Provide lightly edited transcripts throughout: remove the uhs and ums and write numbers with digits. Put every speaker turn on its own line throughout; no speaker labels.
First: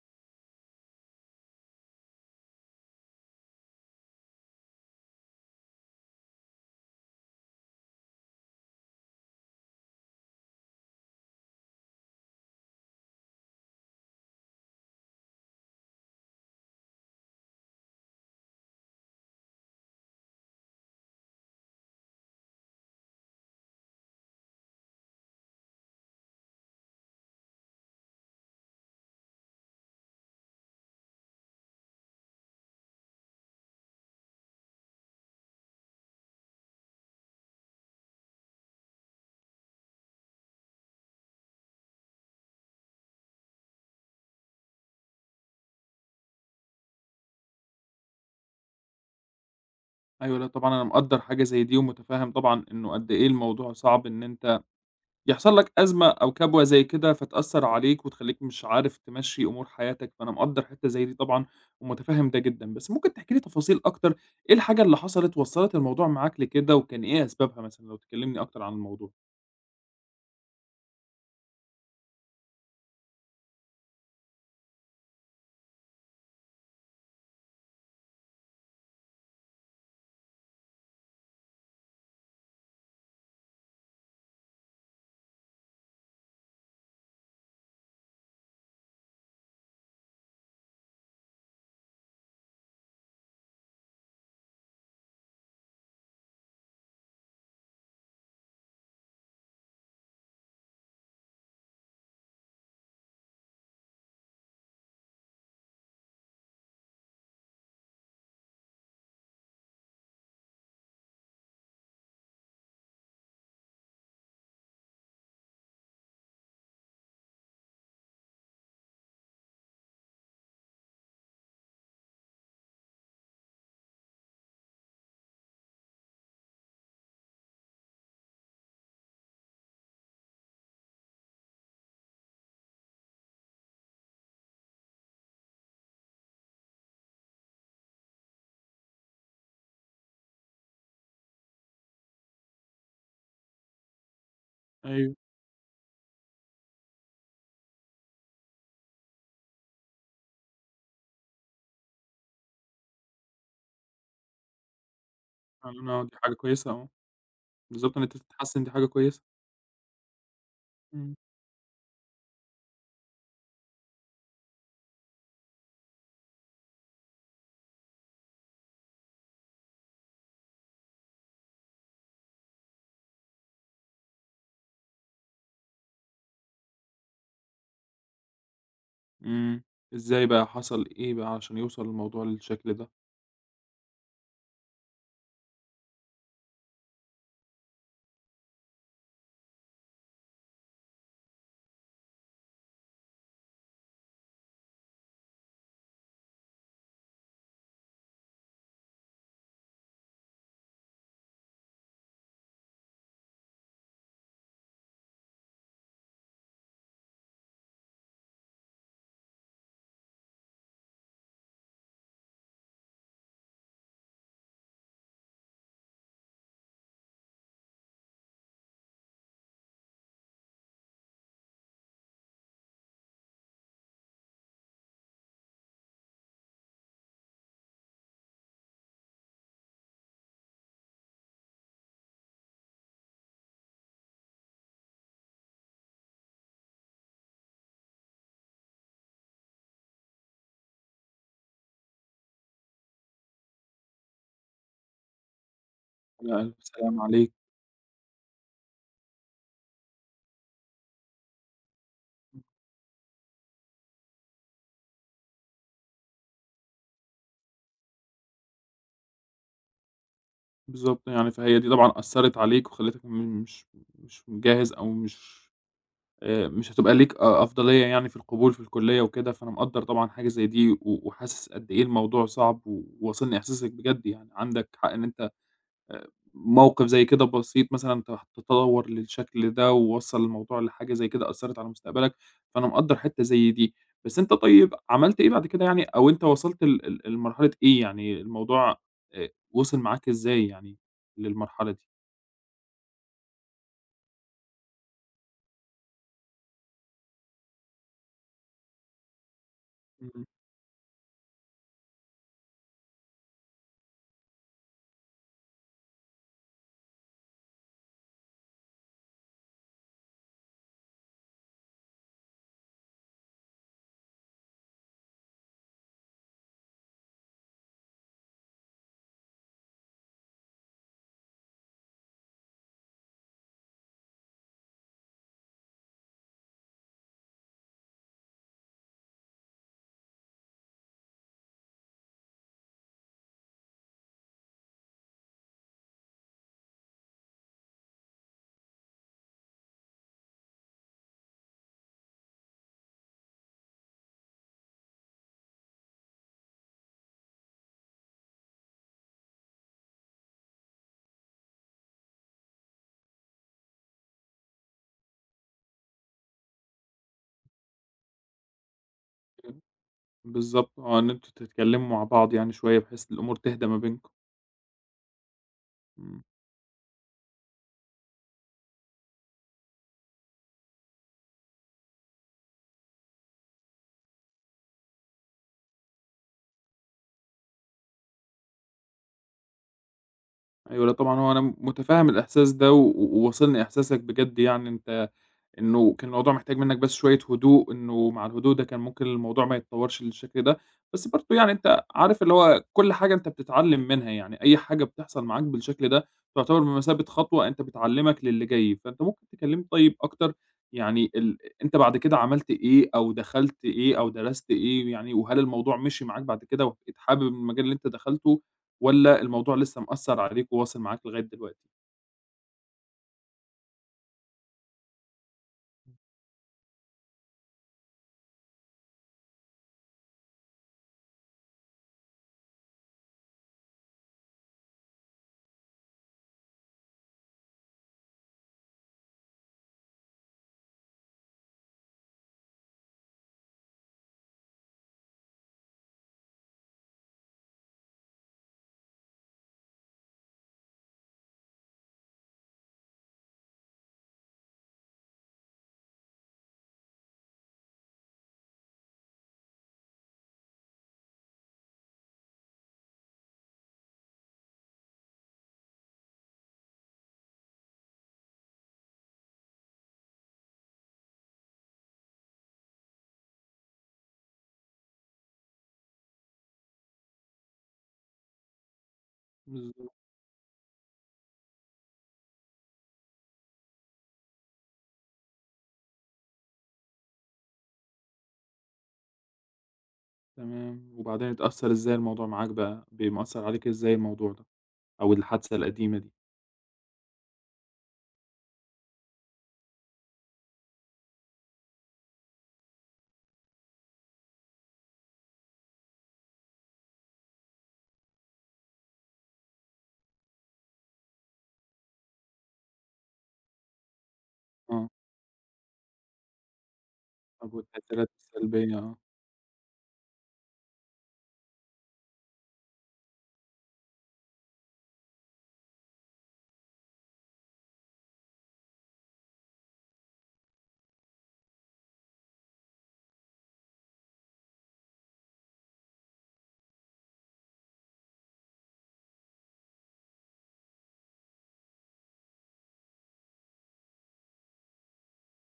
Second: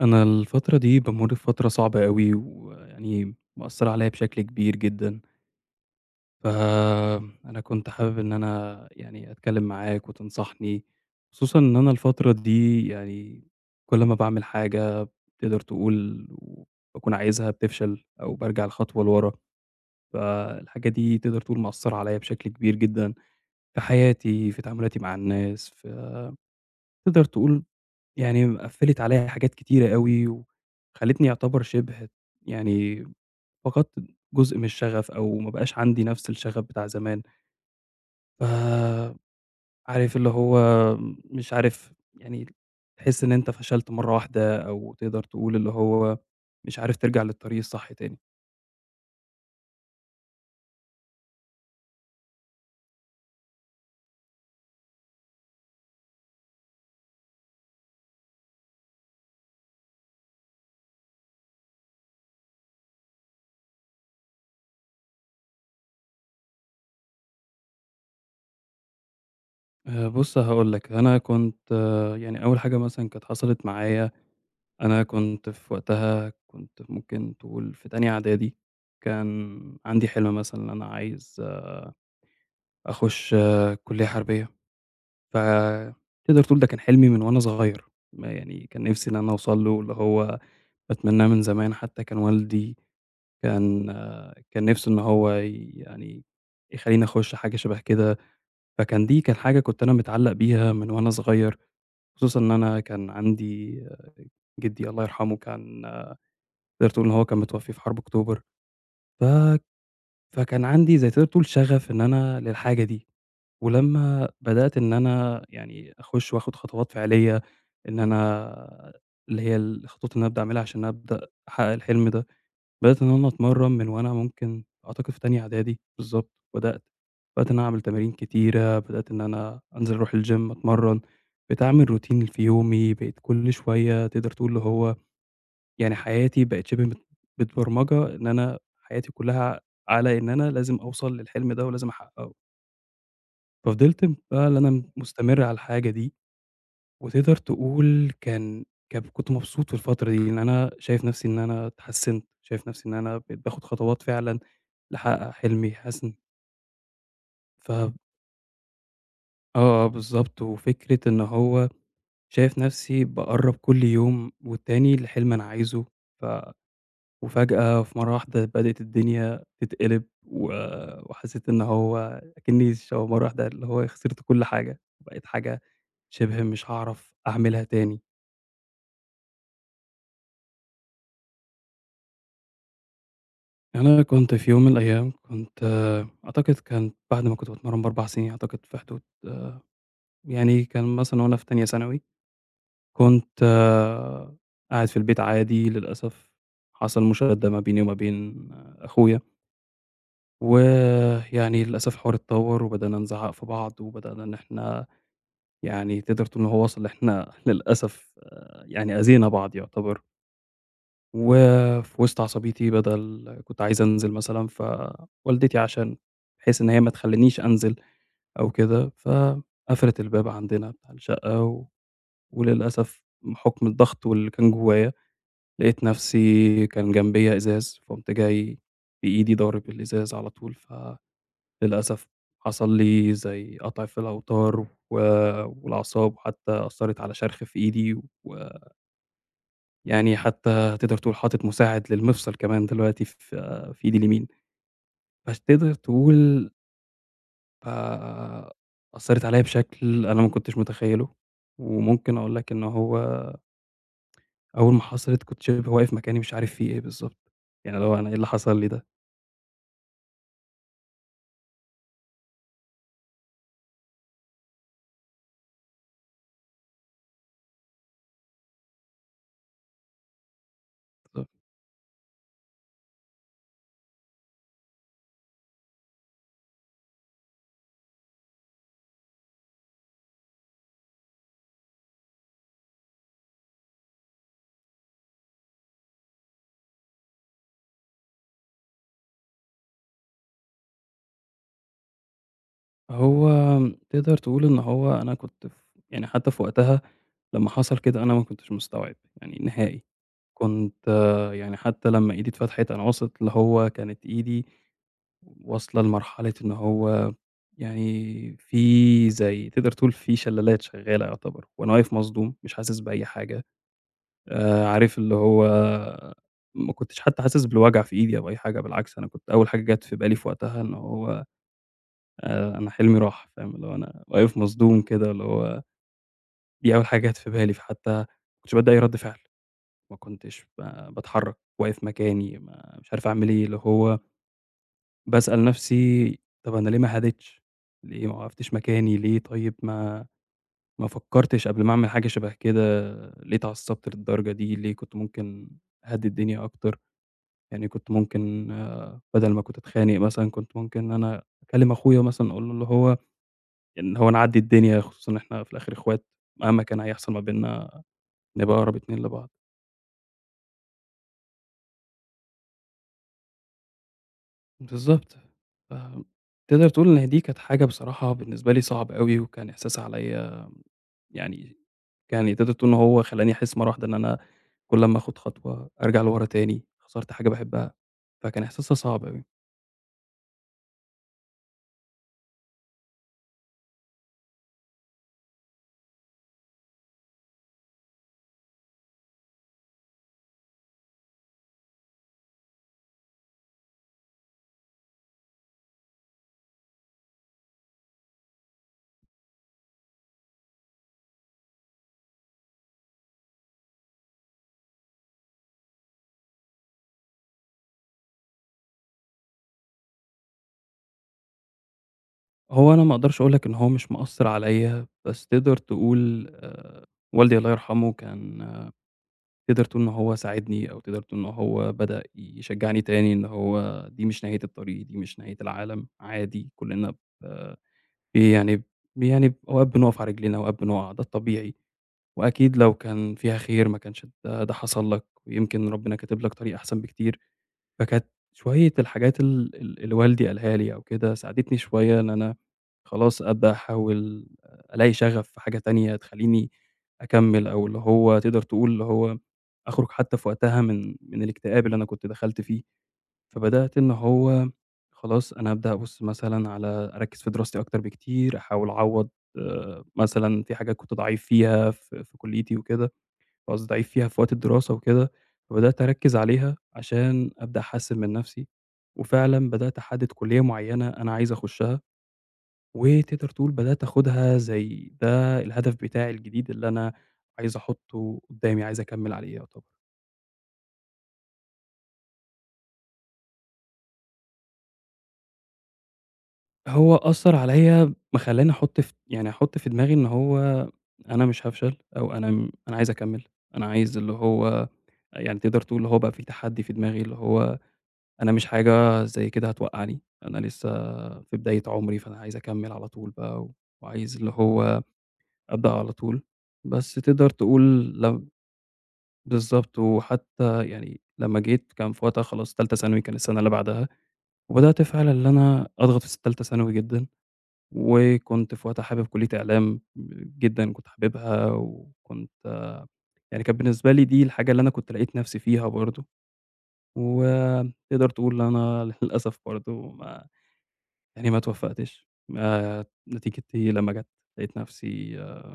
أنا الفترة دي بامُر بفترة صعبة أوي، ويعني مأثّرة عليَّ بشكل كبير جدًا، فأنا كنت حابب إن أنا يعني أتكلّم معاك وتنصحني، خصوصًا إن أنا الفترة دي يعني كل ما باعمل حاجة تقدر تقول باكون عايزها بتفشل أو بارجع لخطوة لورا، فالحاجة دي تقدر تقول مأثّرة عليَّ بشكل كبير جدًا في حياتي، في تعاملاتي مع الناس، فتقدر تقول يعني قفّلِت عليَّ حاجات كتيرة أوي، وخلّتني يعتبر شِبه يعني فقدت جزء من الشغف، أو ما بقاش عندي نفس الشغف بتاع زمان، ف عارف اللي هو مش عارف يعني تحس إن أنت فشلت مرّة واحدة، أو تقدر تقول اللي هو مش عارف ترجع للطريق الصح تاني.
أيوه، لأ طبعًا أنا مقدّر حاجة زي دي، ومتفهّم طبعًا إنه قد إيه الموضوع صعب إن أنت يحصل لك أزمة أو كبوة زي كده، فتأثّر عليك وتخلّيك مش عارف تمشّي أمور حياتك، فأنا مقدّر حتّة زي دي طبعًا، ومتفهّم ده جدًا. بس ممكن تحكي لي تفاصيل أكتر، إيه الحاجة اللي حصلت وصّلت الموضوع معاك لكده، وكان إيه أسبابها مثلًا، لو تكلّمني أكتر عن الموضوع؟
بُص هاقول لك، أنا كنت يعني أول حاجة مثلًا كانت حصلت معايا أنا كنت في وقتها كنت ممكن تقول في تانية إعدادي، كان عندي حلم مثلًا إن أنا عايز أخُش كُلّية حربية، فتقدر تقول ده كان حلمي من وأنا صغير، ما يعني كان نِفْسي إن أنا أوصل له اللي هو باتمناه من زمان، حتى كان والدي كان نِفْسه إن هو يعني يخلّيني أخُش حاجة شبه كده، فكان دي كان حاجة كنت أنا متعلّق بيها من وأنا صغير، خصوصًا إن أنا كان عندي جدي الله يرحمه كان تقدر تقول إن هو كان متوفّي في حرب أكتوبر. ف فكان عندي زي تقدر تقول شغف إن أنا للحاجة دي، ولمّا بدأت إن أنا يعني أخُش وآخُد خطوات فعلية إن أنا اللي هي الخطوات اللي أنا أبدأ أعملها عشان أبدأ أحقق الحلم ده، بدأت إن أنا أتمرّن من وأنا ممكن أعتقد في تانية إعدادي بالضبط بدأت، بدأت إن أنا أعمل تمارين كتيرة، بدأت إن أنا أنزل أروح الgym أتمرّن، بقيت أعمل routine في يومي، بقيت كل شوية تقدر تقول اللي هو يعني حياتي بقت شِبه متبرمجة إن أنا حياتي كلّها على إن أنا لازم أوصل للحلم ده ولازم أحققه، ففضلت بقى اللي أنا
أيوه،
مستمر على الحاجة دي، وتقدر تقول كان كان كنت مبسوط في الفترة دي، لإن أنا شايف نَفْسي إن أنا اتحسّنت، شايف نَفْسي إن أنا بقيت باخد خطوات فعلًا لأحقق حلمي، حاسس
فعلًا
إن
دي حاجة كويسة آه،
ف
بالضبط إن أنت تتحسّن دي حاجة كويسة.
آه، آه، بالضبط، وفكرة
إمم،
إن هو شايف نَفْسي باقرّب كل يوم والتاني لحلم أنا عايزه، ف وفجأة في مرّة واحدة بدأت الدنيا تتقلب و وحسّيت إن هو أكنّي مرّة واحدة اللي هو خسرت كل حاجة، بقيت حاجة شِبه مش هاعرف أعملها تاني.
إمم، إزاي بقى، حصل إيه بقى علشان يوصل الموضوع للشكل ده؟
أنا كنت في يوم من الأيام كنت أعتقد كان بعد ما كنت باتمرّن ب4 سنين أعتقد في حدود يعني كان مثلًا وأنا في تانية ثانوي، كنت قاعد في البيت عادي للأسف حصل مشادة ما بيني وما بين أخويا، ويعني للأسف الحوار اتطوّر وبدأنا نزعّق في بعض وبدأنا إن إحنا يعني تقدر تقول إن هو وصل إحنا للأسف يعني أذينا بعض يعتبر، وفي وسط عصبيتي بدل كنت عايز أنزل مثلًا، فوالدتي عشان بحيث إن هي ما تخلّينيش أنزل أو كده، فقفلت الباب عندنا بتاع الشقة وللأسف بحُكم الضغط واللي كان جوايا، لقيت نفسي كان جنبيّا إزاز، فقُمت جاي بإيدي ضارب الإزاز على طول للأسف حصل لي زي قطع في الأوتار والأعصاب حتى أثّرت على شرخ في إيدي، ويعني حتى تقدر تقول حاطط مساعد للمفصل كمان دلوقتي في إيدي اليمين، فتقدر
على
تقول
ألف سلامة عليك.
آآ أثّرت عليَّ بشكل أنا ما كنتش متخيّله، وممكن أقول لك إن هو أول ما حصلت كنت شبه واقف مكاني مش عارف في إيه بالضبط، يعني اللي هو أنا إيه اللي حصل لي ده؟
بالضبط، يعني فهي دي طبعًا أثّرت عليك وخلّتك م مش مش جاهز أو مش هتبقى ليك أفضلية يعني في القبول في الكلية وكده، فأنا مقدّر طبعًا حاجة زي دي
بالضبط،
وحاسس قد إيه الموضوع صعب وواصلني إحساسك بجد يعني، عندك حق إن أنت آآ موقف زي كده بسيط مثلًا تتطور للشكل ده، ووصّل الموضوع لحاجة زي كده أثّرت على مستقبلك، فأنا مقدّر حتّة زي دي. بس أنت طيب عملت إيه بعد كده يعني أو أنت وصلت ل ل لمرحلة إيه، يعني الموضوع وصل معاك إزاي يعني للمرحلة دي؟
هو تقدر تقول إن هو أنا كنت يعني حتى في وقتها لمّا حصل كده أنا ما كنتش مستوعب، يعني نهائي.
إمم.
كنت يعني حتى لمّا إيدي اتفتحت أنا واثق اللي هو كانت إيدي واصلة لمرحلة إن هو يعني في زي تقدر تقول في شلالات شغّالة يعتبر، وأنا واقف مصدوم مش حاسس بأي حاجة، عارف اللي هو ما كنتش حتى حاسس بالوجع في إيدي أو أي حاجة، بالعكس أنا كنت أول حاجة جات في بالي في وقتها إن هو أنا حلمي راح، فاهم؟ اللي هو أنا واقف مصدوم كده اللي هو دي أول حاجة جات في بالي، فحتى ما كنتش باصدق أي رَد فعل. ما كنتش باتحرّك، واقف مكاني، ما مش عارف أعمل إيه، اللي هو باسأل نفسي طَب أنا ليه ما هاديتش، ليه ما وقفتش مكاني، ليه طيب ما فكّرتش قبل ما أعمل حاجة شبه كده، ليه اتعصّبت للدرجة دي، ليه كنت ممكن أهدّي الدنيا أكتر، يعني كنت ممكن بدل ما كنت أتخانق مثلًا، كنت ممكن إن أنا أكلّم أخويا مثلًا أقول له اللي هو إن هو نعدّي الدنيا، خصوصًا إن إحنا في الآخر إخوات، مهما كان هيحصل ما بيننا نبقى أقرب اتنين لبعض.
إمم. بالضبط آه، إن أنتم تتكلّموا مع بعض يعني شوية بحيث الأمور تهدى ما بينكم.
بالضبط. ف
إمم.
تقدر تقول إن دي كانت حاجة بصراحة بالنسبة لي صعبة أوي، وكان إحساس عليّا يعني يعني تقدر تقول إن هو خلّاني أحس مرّة واحدة إن أنا كل أمّا آخُد خطوة أرجع لورا تاني، خسرت حاجة باحبها، فكان إحساسها صعب أوي.
أيوه، لأ طبعًا هو أنا متفهّم الإحساس ده وواصلني إحساسك بجد يعني أنت إنه كان الموضوع محتاج منّك بس شوية هدوء، إنه مع الهدوء ده كان ممكن الموضوع ما يتطوّرش للشكل ده، بس برضه يعني أنت عارف اللي هو كل حاجة أنت بتتعلّم منها، يعني أي حاجة بتحصل معاك بالشكل ده تعتبر بمثابة خطوة أنت بتعلّمك للي جاي، فأنت ممكن تكلّمني طيب أكتر يعني ال أنت بعد كده عملت إيه أو دخلت إيه أو درست إيه يعني وهل الموضوع مشي معاك بعد كده وبقيت حابب المجال اللي أنت دخلته والّا الموضوع لسه مأثّر عليك وواصل معاك لغاية دلوقتي؟
هو أنا ما أقدرش أقول لك إن هو مش مأثّر عليّا، بس تقدر تقول والدي الله يرحمه كان تقدر تقول إن هو ساعدني أو تقدر تقول إن هو بدأ يشجّعني تاني إن هو دي مش نهاية الطريق، دي مش نهاية العالم، عادي كُلّنا ب في يعني أوقات بنُقف على رجلينا، أوقات بنُقع، ده الطبيعي، وأكيد لو كان فيها خير ما كانش ده حصل لك، ويمكن ربنا كاتب لك طريق أحسن بكتير، فكانت شوية الحاجات ال ال اللي والدي قالها لي أو كده ساعدتني شوية إن أنا خلاص أبدأ أحاول ألاقي شغف في حاجة تانية تخلّيني أكمّل، أو اللي هو تقدر تقول اللي هو أخرج حتى في وقتها من الاكتئاب اللي أنا كنت دخلت فيه. فبدأت إن هو خلاص أنا أبدأ أبُص مثلًا على أركّز في دراستي أكتر بكتير، أحاول أعوّض مثلًا في حاجات كنت ضعيف فيها في كُلّيتي وكده، قصدي ضعيف فيها في وقت الدراسة وكده، فبدأت أركّز عليها عشان أبدأ أحسّن من نَفْسي، وفعلًا بدأت
بالضبط.
أحدد كُلّية معيّنة أنا عايز أخُشّها، وتقدر تقول بدأت آخُدها زي ده الهدف بتاعي الجديد اللي أنا عايز أحُطّه قُدّامي، عايز أكمّل عليه يعتبر.
تمام، وبعدين اتأثّر إزاي الموضوع معاك بقى، مأثّر عليك إزاي الموضوع ده أو الحادثة القديمة دي؟
هو أثّر عليَّ خلّاني أحُط يعني أحُط في دماغي إن هو أنا مش هافشل أو أنا أنا عايز أكمّل، أنا عايز اللي هو يعني تقدر تقول اللي هو بقى في تحدّي في دماغي، اللي هو أنا مش حاجة زي كده هتوقّعني، أنا لسه في بداية عُمري، فأنا عايز أكمّل على طول بقى وعايز اللي هو
آه،
أبدأ على طول، بس تقدر
طب
تقول
والتأثيرات
لم
السلبية آه،
بالضبط، وحتّى يعني لمّا جيت كان في وقتها خلاص تالتة ثانوي، كان السَنة اللي بعدها، وبدأت فعلًا اللي أنا أضغط في تالتة ثانوي جدًا. وكنت في وقتها حابب كلية إعلام جدًا، كنت حاببها وكنت يعني كانت بالنسبة لي دي الحاجة اللي أنا كنت لقيت نفسي فيها برضه، وتقدر تقول إن أنا للأسف برضه ما يعني ما اتوفّقتش، ما نتيجتي لمّا جات لقيت نفسي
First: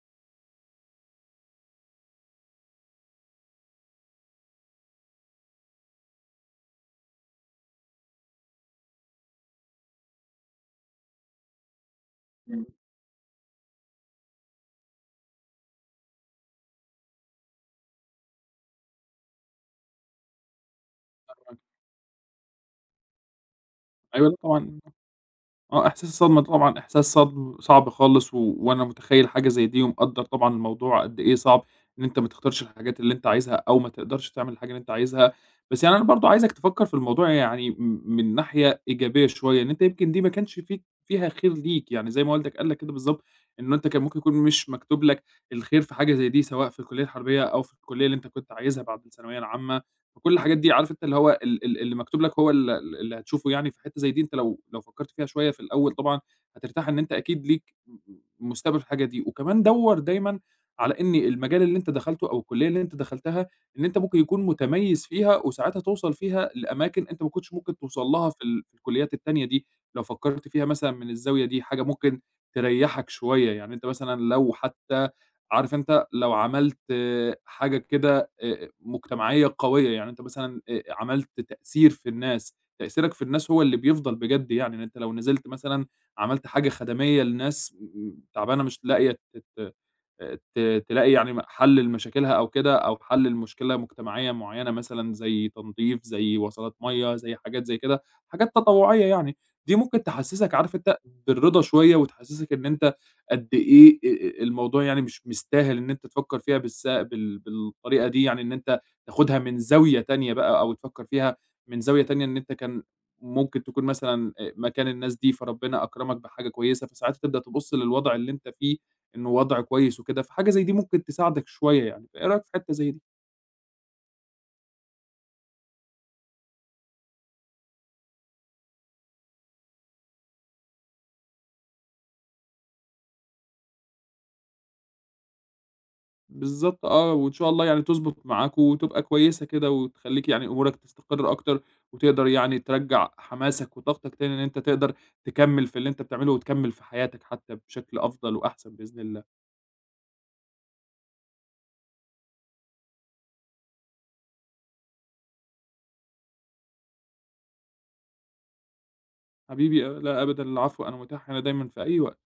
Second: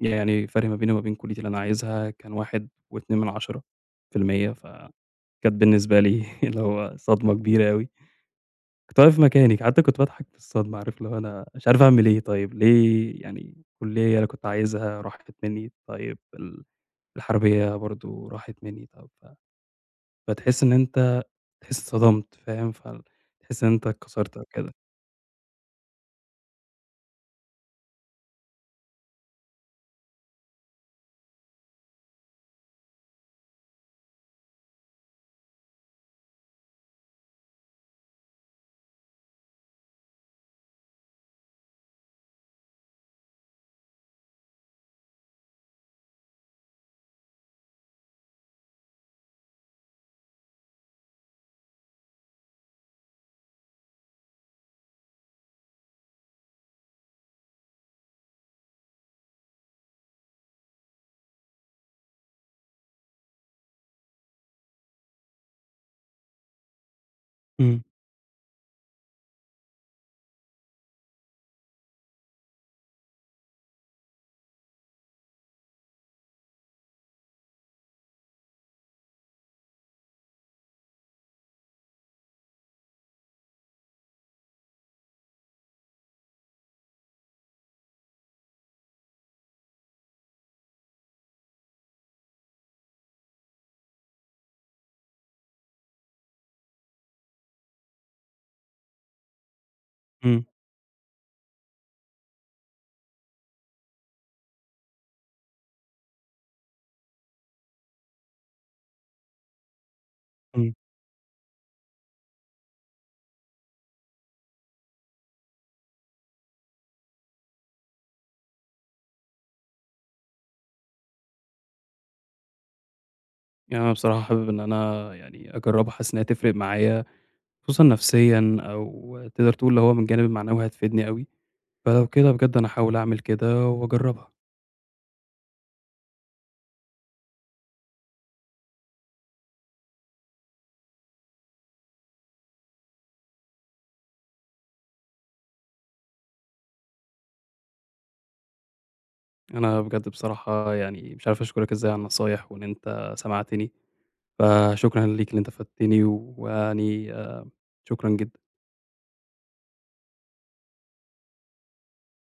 يعني الفرق ما بيني وما بين كليتي اللي أنا عايزها كان 1.2% فكانت بالنسبة لي اللي هو صدمة كبيرة أوي. كنت واقف مكاني، حتى كنت باضحك من الصدمة، عارف اللي هو أنا مش عارف أعمل إيه طيب،
إمم،
ليه يعني كلية أنا كنت عايزها راحت منّي، طيب الحربية برضه راحت منّي، طب فتحس إن أنت
معاك،
تحس اتصدمت فاهم، فتحس إن أنت
أيوه، لأ
اتكسرت أو كده.
طبعًا آه، إحساس الصدمة ده طبعًا إحساس صدم صعب خالص، وأنا متخيّل حاجة زي دي ومقدّر طبعًا الموضوع قد إيه صعب، إن أنت ما تختارش الحاجات اللي أنت عايزها أو ما تقدرش تعمل الحاجة اللي أنت عايزها، بس يعني أنا برضه عايزك تفكّر في الموضوع يعني من ناحية إيجابية شوية، إن أنت يمكن دي ما كانش فيك فيها خير ليك، يعني زي ما والدك قال لك كده بالضبط، إنه أنت كان ممكن يكون مش مكتوب لك الخير في حاجة زي دي، سواء في الكلية الحربية أو في الكلية اللي أنت كنت عايزها بعد الثانوية العامة. فكل الحاجات دي عارف أنت اللي هو ال ال اللي مكتوب لك هو ال ال اللي هتشوفه يعني في حتّة زي دي أنت لو فكّرت فيها شوية في الأول طبعًا هترتاح إن أنت أكيد ليك مستقبل في الحاجة دي، وكمان دَوّر دايمًا على إن المجال اللي أنت دخلته أو الكلية اللي أنت دخلتها إن أنت ممكن يكون متميّز فيها وساعتها توصل فيها لأماكن أنت ما كنتش ممكن
إمم،
توصل لها في الكليات التانية دي، لو فكّرت فيها مثلًا من الزاوية دي حاجة ممكن تريّحك شوية، يعني أنت مثلًا لو حتّى عارف أنت لو عملت آه، حاجة كده مجتمعية قوية، يعني أنت مثلًا عملت تأثير في الناس، تأثيرك في الناس هو اللي بيفضل بجد يعني، إن أنت لو نزلت مثلًا عملت حاجة خدمية لناس تعبانة مش لاقية تت ت تلاقي يعني حل لمشاكلها أو كده، أو حل لمشكلة مجتمعية معيّنة مثلًا زي تنضيف، زي وصلات مَيّة، زي حاجات زي كده، حاجات تطوعية يعني. دي ممكن
إمم،
تحسّسك عارف أنت بالرضا شوية، وتحسّسك إن أنت قد إيه الموضوع يعني مش مستاهل إن أنت تفكّر فيها بالس بال بالطريقة دي، يعني إن أنت تاخدها من زاوية تانية بقى أو
إمم.
تفكّر فيها من زاوية تانية إن أنت كان ممكن تكون مثلًا مكان الناس دي، فربنا أكرمك بحاجة كويسة، فساعتها تبدأ تبُص للوضع اللي أنت فيه إنه وضع كويس وكده، فحاجة زي دي ممكن تساعدك شوية يعني، فإيه رأيك في حتّة زي دي؟
يعني أنا بصراحة حابب إن أنا يعني أجرّبها، حاسس إن هي تفرق معايا خصوصًا نفسيًا أو تقدر تقول اللي هو من الجانب المعنوي هتفيدني أوي، فلو كده بجد أنا هاحاول أعمل كده وأجرّبها.
بالضبط آه، وإن شاء الله يعني تضبط معاك وتبقى كويسة كده وتخلّيك يعني أمورك تستقر أكتر، وتقدر يعني ترجّع حماسك وطاقتك تاني إن أنت تقدر تكمّل في اللي أنت بتعمله وتكمّل في حياتك حتّى بشكل أفضل وأحسن بإذن الله.
أنا بجد بصراحة يعني مش عارف أشكرك إزاي على النصايح وإن أنت سمعتني، فشكرًا ليك إن أنت فدتني ويعني شكرًا جدًا.
حبيبي، لا أبدًا، العفو، أنا متاح هنا دايمًا في أي وقت.